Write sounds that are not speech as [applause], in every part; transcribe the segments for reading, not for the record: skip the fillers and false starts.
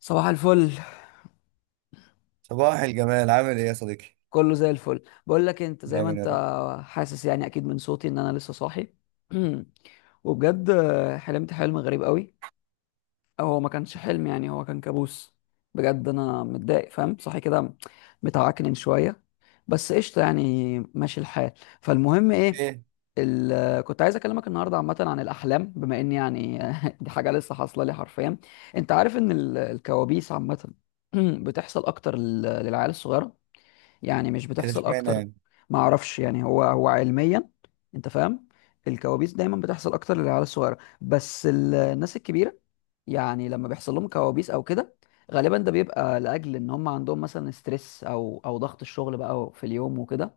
صباح الفل. صباح الجمال، عامل ايه يا صديقي؟ كله زي الفل، بقول لك انت زي ما دايما يا انت. رب. حاسس يعني اكيد من صوتي ان انا لسه صاحي. [clears throat] وبجد حلمت حلم غريب قوي، او هو ما كانش حلم، يعني هو كان كابوس. بجد انا متضايق، فاهم، صاحي كده متعكنن شويه، بس قشطه يعني ماشي الحال. فالمهم ايه، ايه كنت عايز اكلمك النهارده عامه عن الاحلام، بما ان يعني [laughs] دي حاجه لسه حاصله لي حرفيا. انت عارف ان الكوابيس عامه [clears throat] بتحصل اكتر للعيال الصغيره، يعني مش ايه ده بتحصل اشمعنى اكتر. يعني؟ ما اعرفش يعني هو علميا، انت فاهم. الكوابيس دايما بتحصل اكتر للعيال الصغيره، بس الناس الكبيره يعني لما بيحصل لهم كوابيس او كده، غالبا ده بيبقى لاجل ان هم عندهم مثلا ستريس او ضغط الشغل بقى في اليوم وكده.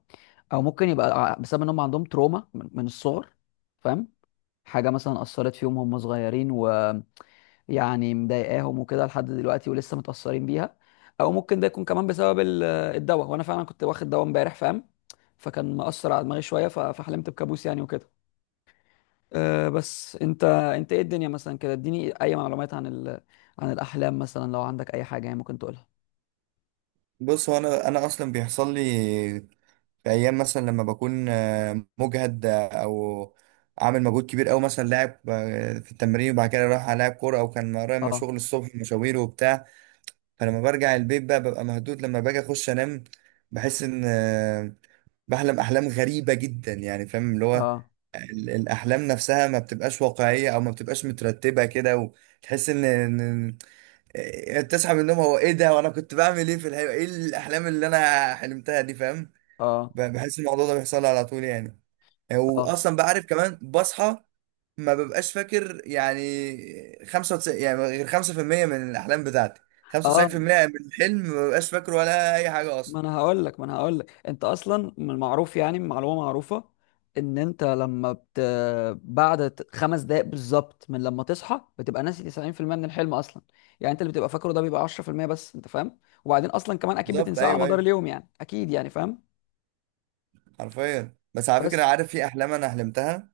او ممكن يبقى بسبب ان هم عندهم تروما من الصغر، فاهم، حاجه مثلا اثرت فيهم وهم صغيرين و يعني مضايقاهم وكده لحد دلوقتي ولسه متأثرين بيها. او ممكن ده يكون كمان بسبب الدواء، وانا فعلا كنت واخد دواء امبارح، فاهم، فكان مأثر على دماغي شوية فحلمت بكابوس يعني وكده. أه بس انت ايه الدنيا مثلا كده؟ اديني اي معلومات عن عن الاحلام مثلا، لو عندك اي حاجة يعني ممكن تقولها. بص، هو انا اصلا بيحصل لي في ايام مثلا لما بكون مجهد، او عامل مجهود كبير قوي، مثلا لاعب في التمرين وبعد كده رايح العب كوره، او كان ورايا ما اه شغل الصبح، مشاوير وبتاع. فلما برجع البيت بقى ببقى مهدود، لما باجي اخش انام بحس ان بحلم احلام غريبه جدا، يعني فاهم اللي هو اه الاحلام نفسها ما بتبقاش واقعيه او ما بتبقاش مترتبه كده، وتحس ان تصحى من النوم، هو ايه ده وانا كنت بعمل ايه في الحلم؟ ايه الاحلام اللي انا حلمتها دي؟ فاهم. اه بحس الموضوع ده بيحصل لي على طول يعني، اه واصلا بعرف كمان بصحى ما ببقاش فاكر. يعني 95، يعني غير 5% من الاحلام بتاعتي، اه 95% من الحلم ما ببقاش فاكره ولا اي حاجه ما اصلا. انا هقول لك، ما انا هقول لك، انت اصلا من المعروف، يعني من معلومه معروفه، ان انت بعد 5 دقائق بالظبط من لما تصحى بتبقى ناسي 90% من الحلم اصلا. يعني انت اللي بتبقى فاكره ده بيبقى 10% بس، انت فاهم. وبعدين اصلا كمان اكيد بالظبط، بتنساه على ايوه مدار ايوه. اليوم، يعني اكيد، يعني فاهم. حرفيا، بس على فكرة، بس عارف في أحلام أنا حلمتها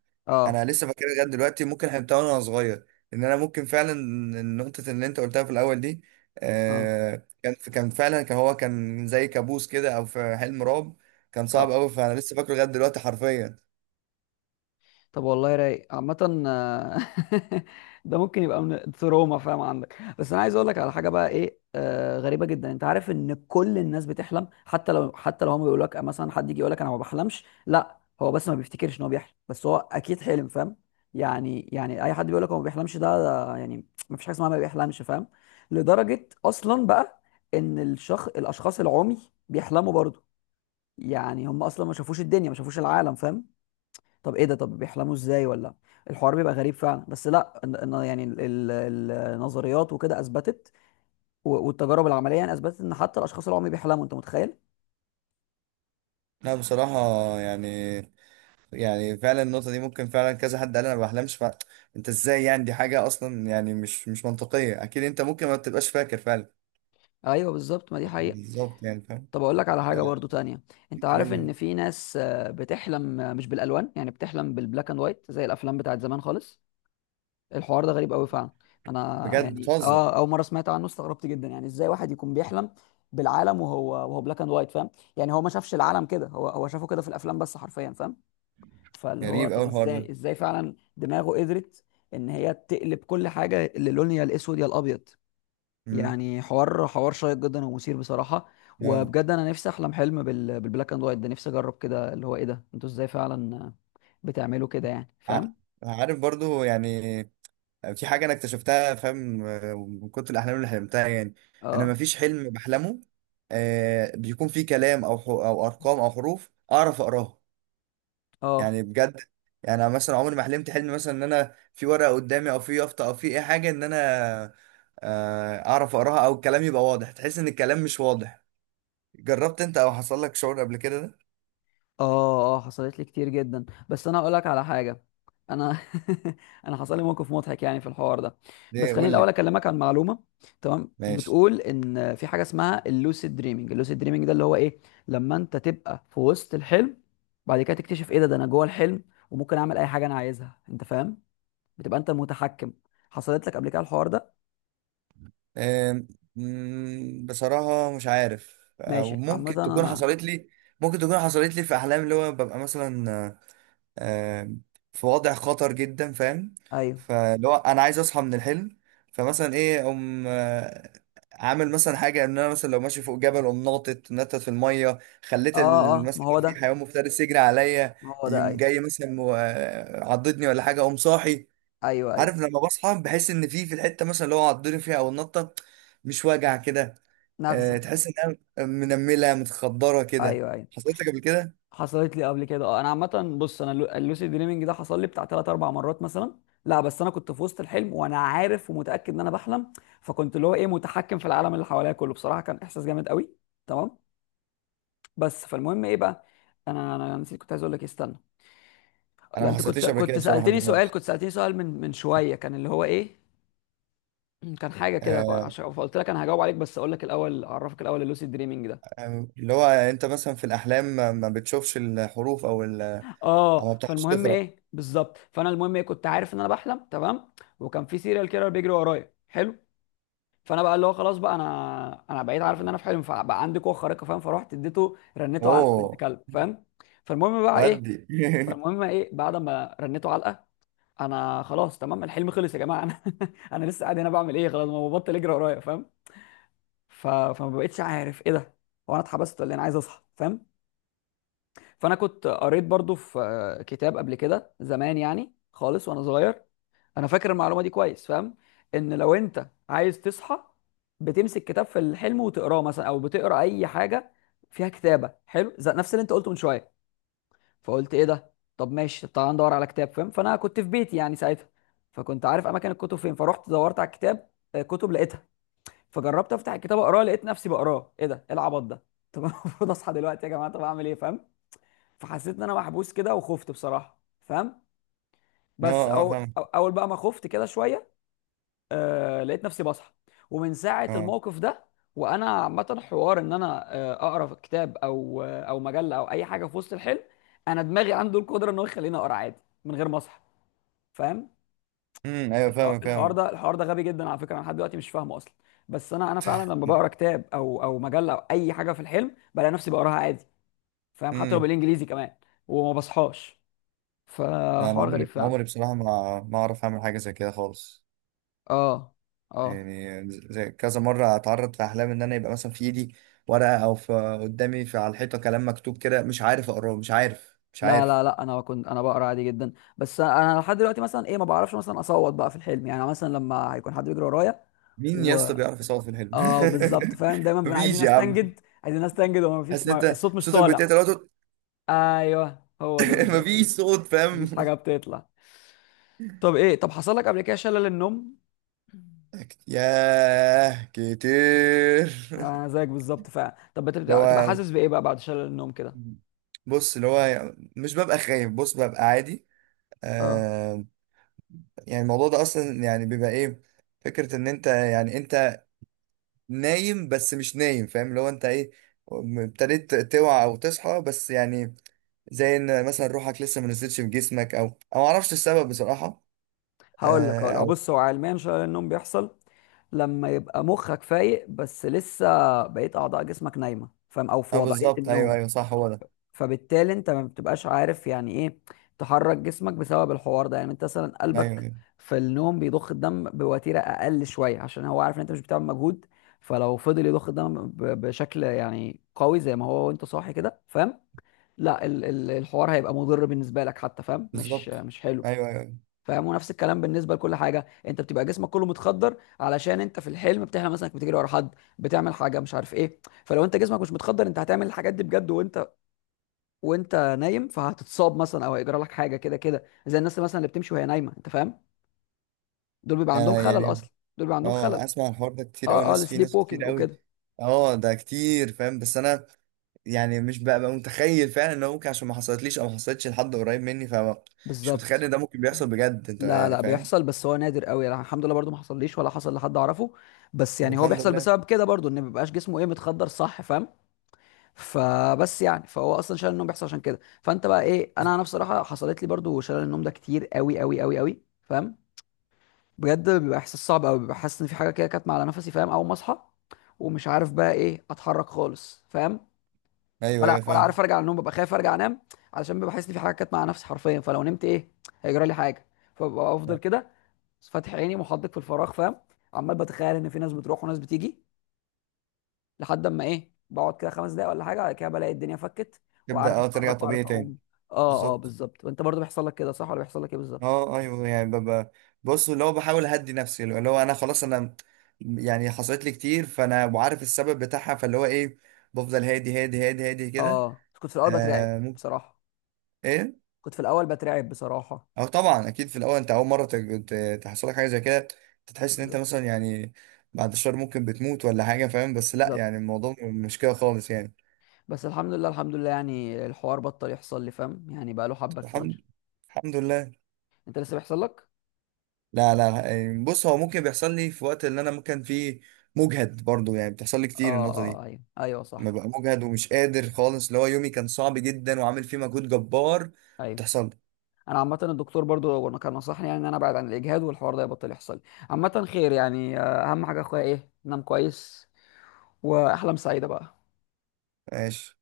أنا اه لسه فاكرها لغاية دلوقتي، ممكن حلمتها وأنا صغير. إن أنا ممكن فعلا، النقطة اللي أنت قلتها في الأول دي، اه آه، كان كان فعلا كان هو كان زي كابوس كده أو في حلم رعب، كان صعب اه أوي، فأنا لسه فاكره لغاية دلوقتي حرفيا. طب والله رايق عامة. [laughs] ده ممكن يبقى من تروما، فاهم، عندك. بس انا عايز اقول لك على حاجة بقى ايه، غريبة جدا. انت عارف ان كل الناس بتحلم، حتى لو حتى لو هم بيقولوا لك مثلا، حد يجي يقول لك انا ما بحلمش، لا هو بس ما بيفتكرش ان هو بيحلم، بس هو اكيد حلم، فاهم. يعني اي حد بيقول لك هو ما بيحلمش ده, ده يعني ما فيش حاجة اسمها ما بيحلمش، فاهم. لدرجة اصلا بقى ان الشخص، الاشخاص العمي بيحلموا برضه. يعني هم اصلا ما شافوش الدنيا، ما شافوش العالم، فاهم. طب ايه ده؟ طب بيحلموا ازاي؟ ولا الحوار بيبقى غريب فعلا. بس لا، إن يعني النظريات وكده اثبتت والتجارب العمليه يعني اثبتت ان حتى الاشخاص اللي هم بيحلموا، انت متخيل؟ لا بصراحة، يعني يعني فعلا النقطة دي، ممكن فعلا كذا حد قال أنا ما بحلمش. ف... أنت إزاي؟ يعني دي حاجة أصلا، يعني مش منطقية. أكيد أنت ممكن ما تبقاش فاكر فعلا. ايوه بالظبط، ما دي حقيقه. بالظبط يعني فاهم. طب اقول لك على آه، حاجه برضو تانية. انت عارف قول لي. ان في ناس بتحلم مش بالالوان، يعني بتحلم بالبلاك اند وايت زي الافلام بتاعت زمان خالص. الحوار ده غريب قوي فعلا. انا بجد يعني بتهزر؟ اه اول مره سمعت عنه استغربت جدا، يعني ازاي واحد يكون بيحلم بالعالم وهو بلاك اند وايت، فاهم. يعني هو ما شافش العالم كده، هو شافه كده في الافلام بس حرفيا، فاهم. فاللي هو غريب طب قوي الحوار ازاي، ده. ازاي فعلا دماغه قدرت ان هي تقلب كل حاجه اللي لون يا الاسود يا الابيض. مم. يعني حوار شيق جدا ومثير بصراحه. آه. وبجد انا نفسي احلم حلم بالبلاك اند وايت ده، نفسي اجرب كده، اللي هو ايه ده، انتوا ازاي فعلا بتعملوا كده، يعني ع- فاهم. عارف برضو يعني في حاجه انا اكتشفتها، فاهم، من كتر الاحلام اللي حلمتها يعني. انا ما اه فيش حلم بحلمه آه بيكون فيه كلام، او او ارقام او حروف اعرف اقراها. اه يعني بجد، يعني انا مثلا عمري ما حلمت حلم، مثلا ان انا في ورقه قدامي او في يافطه او في اي حاجه، ان انا آه اعرف اقراها او الكلام يبقى واضح. تحس ان الكلام مش واضح. جربت انت او حصل لك شعور قبل كده ده؟ اه حصلت لي كتير جدا، بس انا هقول لك على حاجه. انا [laughs] انا حصل لي موقف مضحك يعني في الحوار ده. بس ليه؟ خليني قول الاول لي. اكلمك عن معلومه، تمام؟ ماشي. بتقول ان في حاجه اسمها اللوسيد دريمينج. اللوسيد دريمينج ده اللي هو ايه، لما انت تبقى في وسط الحلم، بعد كده تكتشف ايه ده، ده انا جوه الحلم، وممكن اعمل اي حاجه انا عايزها، انت فاهم. بتبقى انت المتحكم. حصلت لك قبل كده الحوار ده؟ آم، مم، بصراحة مش عارف، أو ماشي، عامه ممكن تكون انا، حصلت لي. ممكن تكون حصلت لي في أحلام، اللي هو ببقى مثلا آه، آم، في وضع خطر جدا، فاهم. ايوه، فاللي هو أنا عايز أصحى من الحلم، فمثلا إيه، أقوم عامل مثلا حاجة إن أنا مثلا، لو ماشي فوق جبل أقوم ناطط نطت في المية، خليت اه اه، ما مثلا لو هو في ده، حيوان مفترس يجري عليا، ما هو ده، يقوم ايوه جاي مثلا عضدني ولا حاجة، أقوم صاحي. ايوه ايوه، عارف لما بصحى بحس ان في الحته مثلا اللي هو عضني فيها او النطه، مش واجع كده. أه، نغزه، تحس انها منمله متخدره كده. ايوه ايوه. حصلت لك قبل كده؟ حصلت لي قبل كده اه. انا عامه، بص، انا اللوسيد دريمينج ده حصل لي بتاع 3 4 مرات مثلا. لا بس انا كنت في وسط الحلم وانا عارف ومتاكد ان انا بحلم، فكنت اللي هو ايه متحكم في العالم اللي حواليا كله. بصراحه كان احساس جامد قوي، تمام. بس فالمهم ايه بقى، انا نسيت. كنت عايز اقول لك إيه، استنى. انا لا ما انت كنت حصلتليش قبل كده كنت بصراحه دي سالتني سؤال، خالص. كنت سالتني سؤال من شويه، كان اللي هو ايه، كان حاجه كده، أه، عشان فقلت لك انا هجاوب عليك، بس اقول لك الاول، اعرفك الاول اللوسيد دريمينج ده. اللي هو انت مثلا في الاحلام ما بتشوفش الحروف، او او ما اه بتعرفش فالمهم تقرا؟ ايه بالظبط، فانا المهم ايه، كنت عارف ان انا بحلم، تمام، وكان في سيريال كيلر بيجري ورايا. حلو. فانا بقى اللي هو خلاص بقى، انا بقيت عارف ان انا في حلم، فبقى عندي قوه خارقه، فاهم، فروحت اديته، رنيته علقه بنت اوه. كلب، فاهم. فالمهم بقى ايه، ودي [laughs] فالمهم ايه، بعد ما رنيته علقه، انا خلاص تمام الحلم خلص يا جماعه، انا [laughs] انا لسه قاعد هنا بعمل ايه؟ خلاص ما هو بطل يجري ورايا، فاهم. فما بقتش عارف ايه ده، هو انا اتحبست ولا إيه؟ انا عايز اصحى، فاهم. فانا كنت قريت برضو في كتاب قبل كده، زمان يعني خالص وانا صغير. انا فاكر المعلومه دي كويس، فاهم. ان لو انت عايز تصحى، بتمسك كتاب في الحلم وتقراه مثلا، او بتقرا اي حاجه فيها كتابه، حلو، زي نفس اللي انت قلته من شويه. فقلت ايه ده، طب ماشي، طب تعالى ندور على كتاب، فاهم. فانا كنت في بيتي يعني ساعتها، فكنت عارف اماكن الكتب فين، فروحت دورت على الكتاب، كتب لقيتها. فجربت افتح الكتاب اقراه، لقيت نفسي بقراه. ايه ده، ايه العبط ده؟ طب [laughs] انا المفروض اصحى دلوقتي يا جماعه، طب اعمل ايه؟ فاهم. فحسيت ان انا محبوس كده، وخفت بصراحه، فاهم. اه بس اه فاهمك. اول بقى ما خفت كده شويه، لقيت نفسي بصحى. ومن ساعه اه. الموقف ده وانا عامه حوار ان انا اقرا كتاب او مجله او اي حاجه في وسط الحلم، انا دماغي عنده القدره ان هو يخليني اقرا عادي من غير ما اصحى، فاهم. ايوه، فاهمك الحوار فاهمك ده، الحوار ده غبي جدا على فكره، انا لحد دلوقتي مش فاهمه اصلا. بس انا فعلا لما بقرا كتاب او مجله او اي حاجه في الحلم، بلاقي نفسي بقراها عادي، فاهم، حتى لو امم. بالانجليزي كمان، وما بصحاش. انا فحوار غريب عمري فعلا. بصراحه ما اعرف اعمل حاجه زي كده خالص. اه اه. يعني زي كذا مرة أتعرض في أحلام، إن أنا يبقى مثلا في إيدي ورقة أو في قدامي في على الحيطة كلام مكتوب كده، مش عارف أقراه، مش عارف مش لا لا عارف لا انا كنت انا بقرا عادي جدا. بس انا لحد دلوقتي مثلا ايه، ما بعرفش مثلا اصوت بقى في الحلم، يعني مثلا لما هيكون حد بيجري ورايا مين يا و اسطى بيعرف يصور في الحلم؟ اه بالظبط، فاهم. دايما [laughs] بنبقى عايزين مفيش يا عم. نستنجد، عايزين نستنجد، وما حاسس فيش، إن ما... أنت الصوت مش صوتك طالع. بيتقطع. [laughs] ايوه هو ده بالظبط مفيش كده. صوت فاهم. مفيش حاجه [laughs] بتطلع. طب ايه، طب حصل لك قبل كده شلل النوم؟ ياه، كتير. [laughs] زيك بالظبط فعلا. طب اللي بتبقى هو، حاسس بايه بقى بعد شلل النوم كده؟ بص، اللي هو مش ببقى خايف. بص، ببقى عادي. اه آه. يعني الموضوع ده أصلا يعني بيبقى إيه؟ فكرة إن أنت، يعني أنت نايم بس مش نايم، فاهم، اللي هو انت ايه، ابتديت توعى او تصحى بس يعني زي ان مثلا روحك لسه ما نزلتش في جسمك، او معرفش السبب بصراحة. هقول لك، آه، هقول لك. او بص هو علميا شلل النوم بيحصل لما يبقى مخك فايق بس لسه بقية أعضاء جسمك نايمة، فاهم، أو في او وضعية بالظبط ايوه النوم. ايوه، صح، هو ده. فبالتالي أنت ما بتبقاش عارف يعني إيه تحرك جسمك، بسبب الحوار ده. يعني أنت مثلا ايوه قلبك ايوه في النوم بيضخ الدم بوتيرة أقل شوية، عشان هو عارف إن أنت مش بتعمل مجهود. فلو فضل يضخ الدم بشكل يعني قوي زي ما هو وأنت صاحي كده، فاهم، لا الحوار هيبقى مضر بالنسبة لك حتى، فاهم، مش بالظبط. مش حلو، ايوه ايوه. فاهم. ونفس الكلام بالنسبه لكل حاجه. انت بتبقى جسمك كله متخدر، علشان انت في الحلم بتحلم مثلا انك بتجري ورا حد، بتعمل حاجه مش عارف ايه، فلو انت جسمك مش متخدر، انت هتعمل الحاجات دي بجد وانت وانت نايم، فهتتصاب مثلا او هيجرى لك حاجه كده كده، زي الناس اللي مثلا اللي بتمشي وهي نايمه، انت فاهم. دول بيبقى عندهم يعني خلل يعني اصلا، دول بيبقى عندهم خلل. اه، اسمع، الحوار ده كتير قوي، اه اه ناس، في السليب ناس كتير ووكينج قوي. وكده. اه، ده كتير فاهم، بس انا يعني مش ببقى متخيل فعلا ان هو ممكن، عشان ما حصلتليش او ما حصلتش لحد قريب مني، فمش متخيل بالظبط. ان ده ممكن مم. بيحصل بجد انت لا يعني لا فاهم. بيحصل، بس هو نادر قوي. لا، الحمد لله برضو ما حصليش ولا حصل لحد اعرفه. بس طب يعني هو الحمد بيحصل لله. بسبب كده برضو، ان ما بيبقاش جسمه ايه متخدر، صح، فاهم. فبس يعني، فهو اصلا شلل النوم بيحصل عشان كده. فانت بقى ايه، انا بصراحه حصلت لي برضو شلل النوم ده كتير قوي قوي قوي قوي، فاهم. بجد بيبقى احساس صعب قوي. ببقى حاسس ان في حاجه كده كانت معلقه نفسي، فاهم، اول ما اصحى، ومش عارف بقى ايه، اتحرك خالص، فاهم. ايوه ولا ايوه ولا فاهم. عارف ارجع النوم، ببقى خايف ارجع انام، علشان ببقى حاسس ان في حاجه كانت مع نفسي حرفيا، فلو نمت ايه هيجرى لي حاجه. فببقى افضل كده فاتح عيني محدق في الفراغ، فاهم، عمال بتخيل ان في ناس بتروح وناس بتيجي، لحد اما ايه بقعد كده 5 دقايق ولا حاجه، بعد كده بلاقي الدنيا فكت، تبدا وعارف اه ترجع اتحرك طبيعي وعارف تاني. اقوم. اه اه بالظبط. بالظبط. وانت برضو بيحصل لك كده صح، ولا بيحصل لك ايه بالظبط؟ اه ايوه. يعني ببقى، بص، اللي هو بحاول اهدي نفسي، اللي هو انا خلاص انا يعني حصلت لي كتير فانا وعارف السبب بتاعها، فاللي هو ايه، بفضل هادي هادي هادي هادي كده. اه كنت في الاول بترعب آه ممكن. بصراحه، ايه. كنت في الاول بترعب بصراحه. اه طبعا، اكيد في الاول، انت اول مره تحصل لك حاجه زي كده، أنت تحس ان انت بالظبط، مثلا يعني بعد الشهر ممكن بتموت ولا حاجه فاهم، بس لا يعني بالظبط الموضوع مش كده خالص يعني. بس الحمد لله، الحمد لله يعني الحوار بطل يحصل لي، فاهم، يعني بقى له حبه الحمد كتير. الحمد لله. انت لسه بيحصل لك؟ لا لا لا، يعني بص هو ممكن بيحصل لي في وقت اللي انا ممكن فيه مجهد برضو، يعني بتحصل لي كتير اه النقطة اه، دي، ايوه ايوه لما صح. ببقى مجهد ومش قادر خالص، اللي هو يومي كان صعب جدا وعامل فيه مجهود جبار، ايوه بتحصل لي. انا عامه الدكتور برضو وانا كان نصحني، يعني ان انا ابعد عن الاجهاد والحوار ده يبطل يحصل لي. عامه خير يعني، اهم حاجه يا اخويا ايه، نام كويس، واحلام سعيده بقى. ماشي.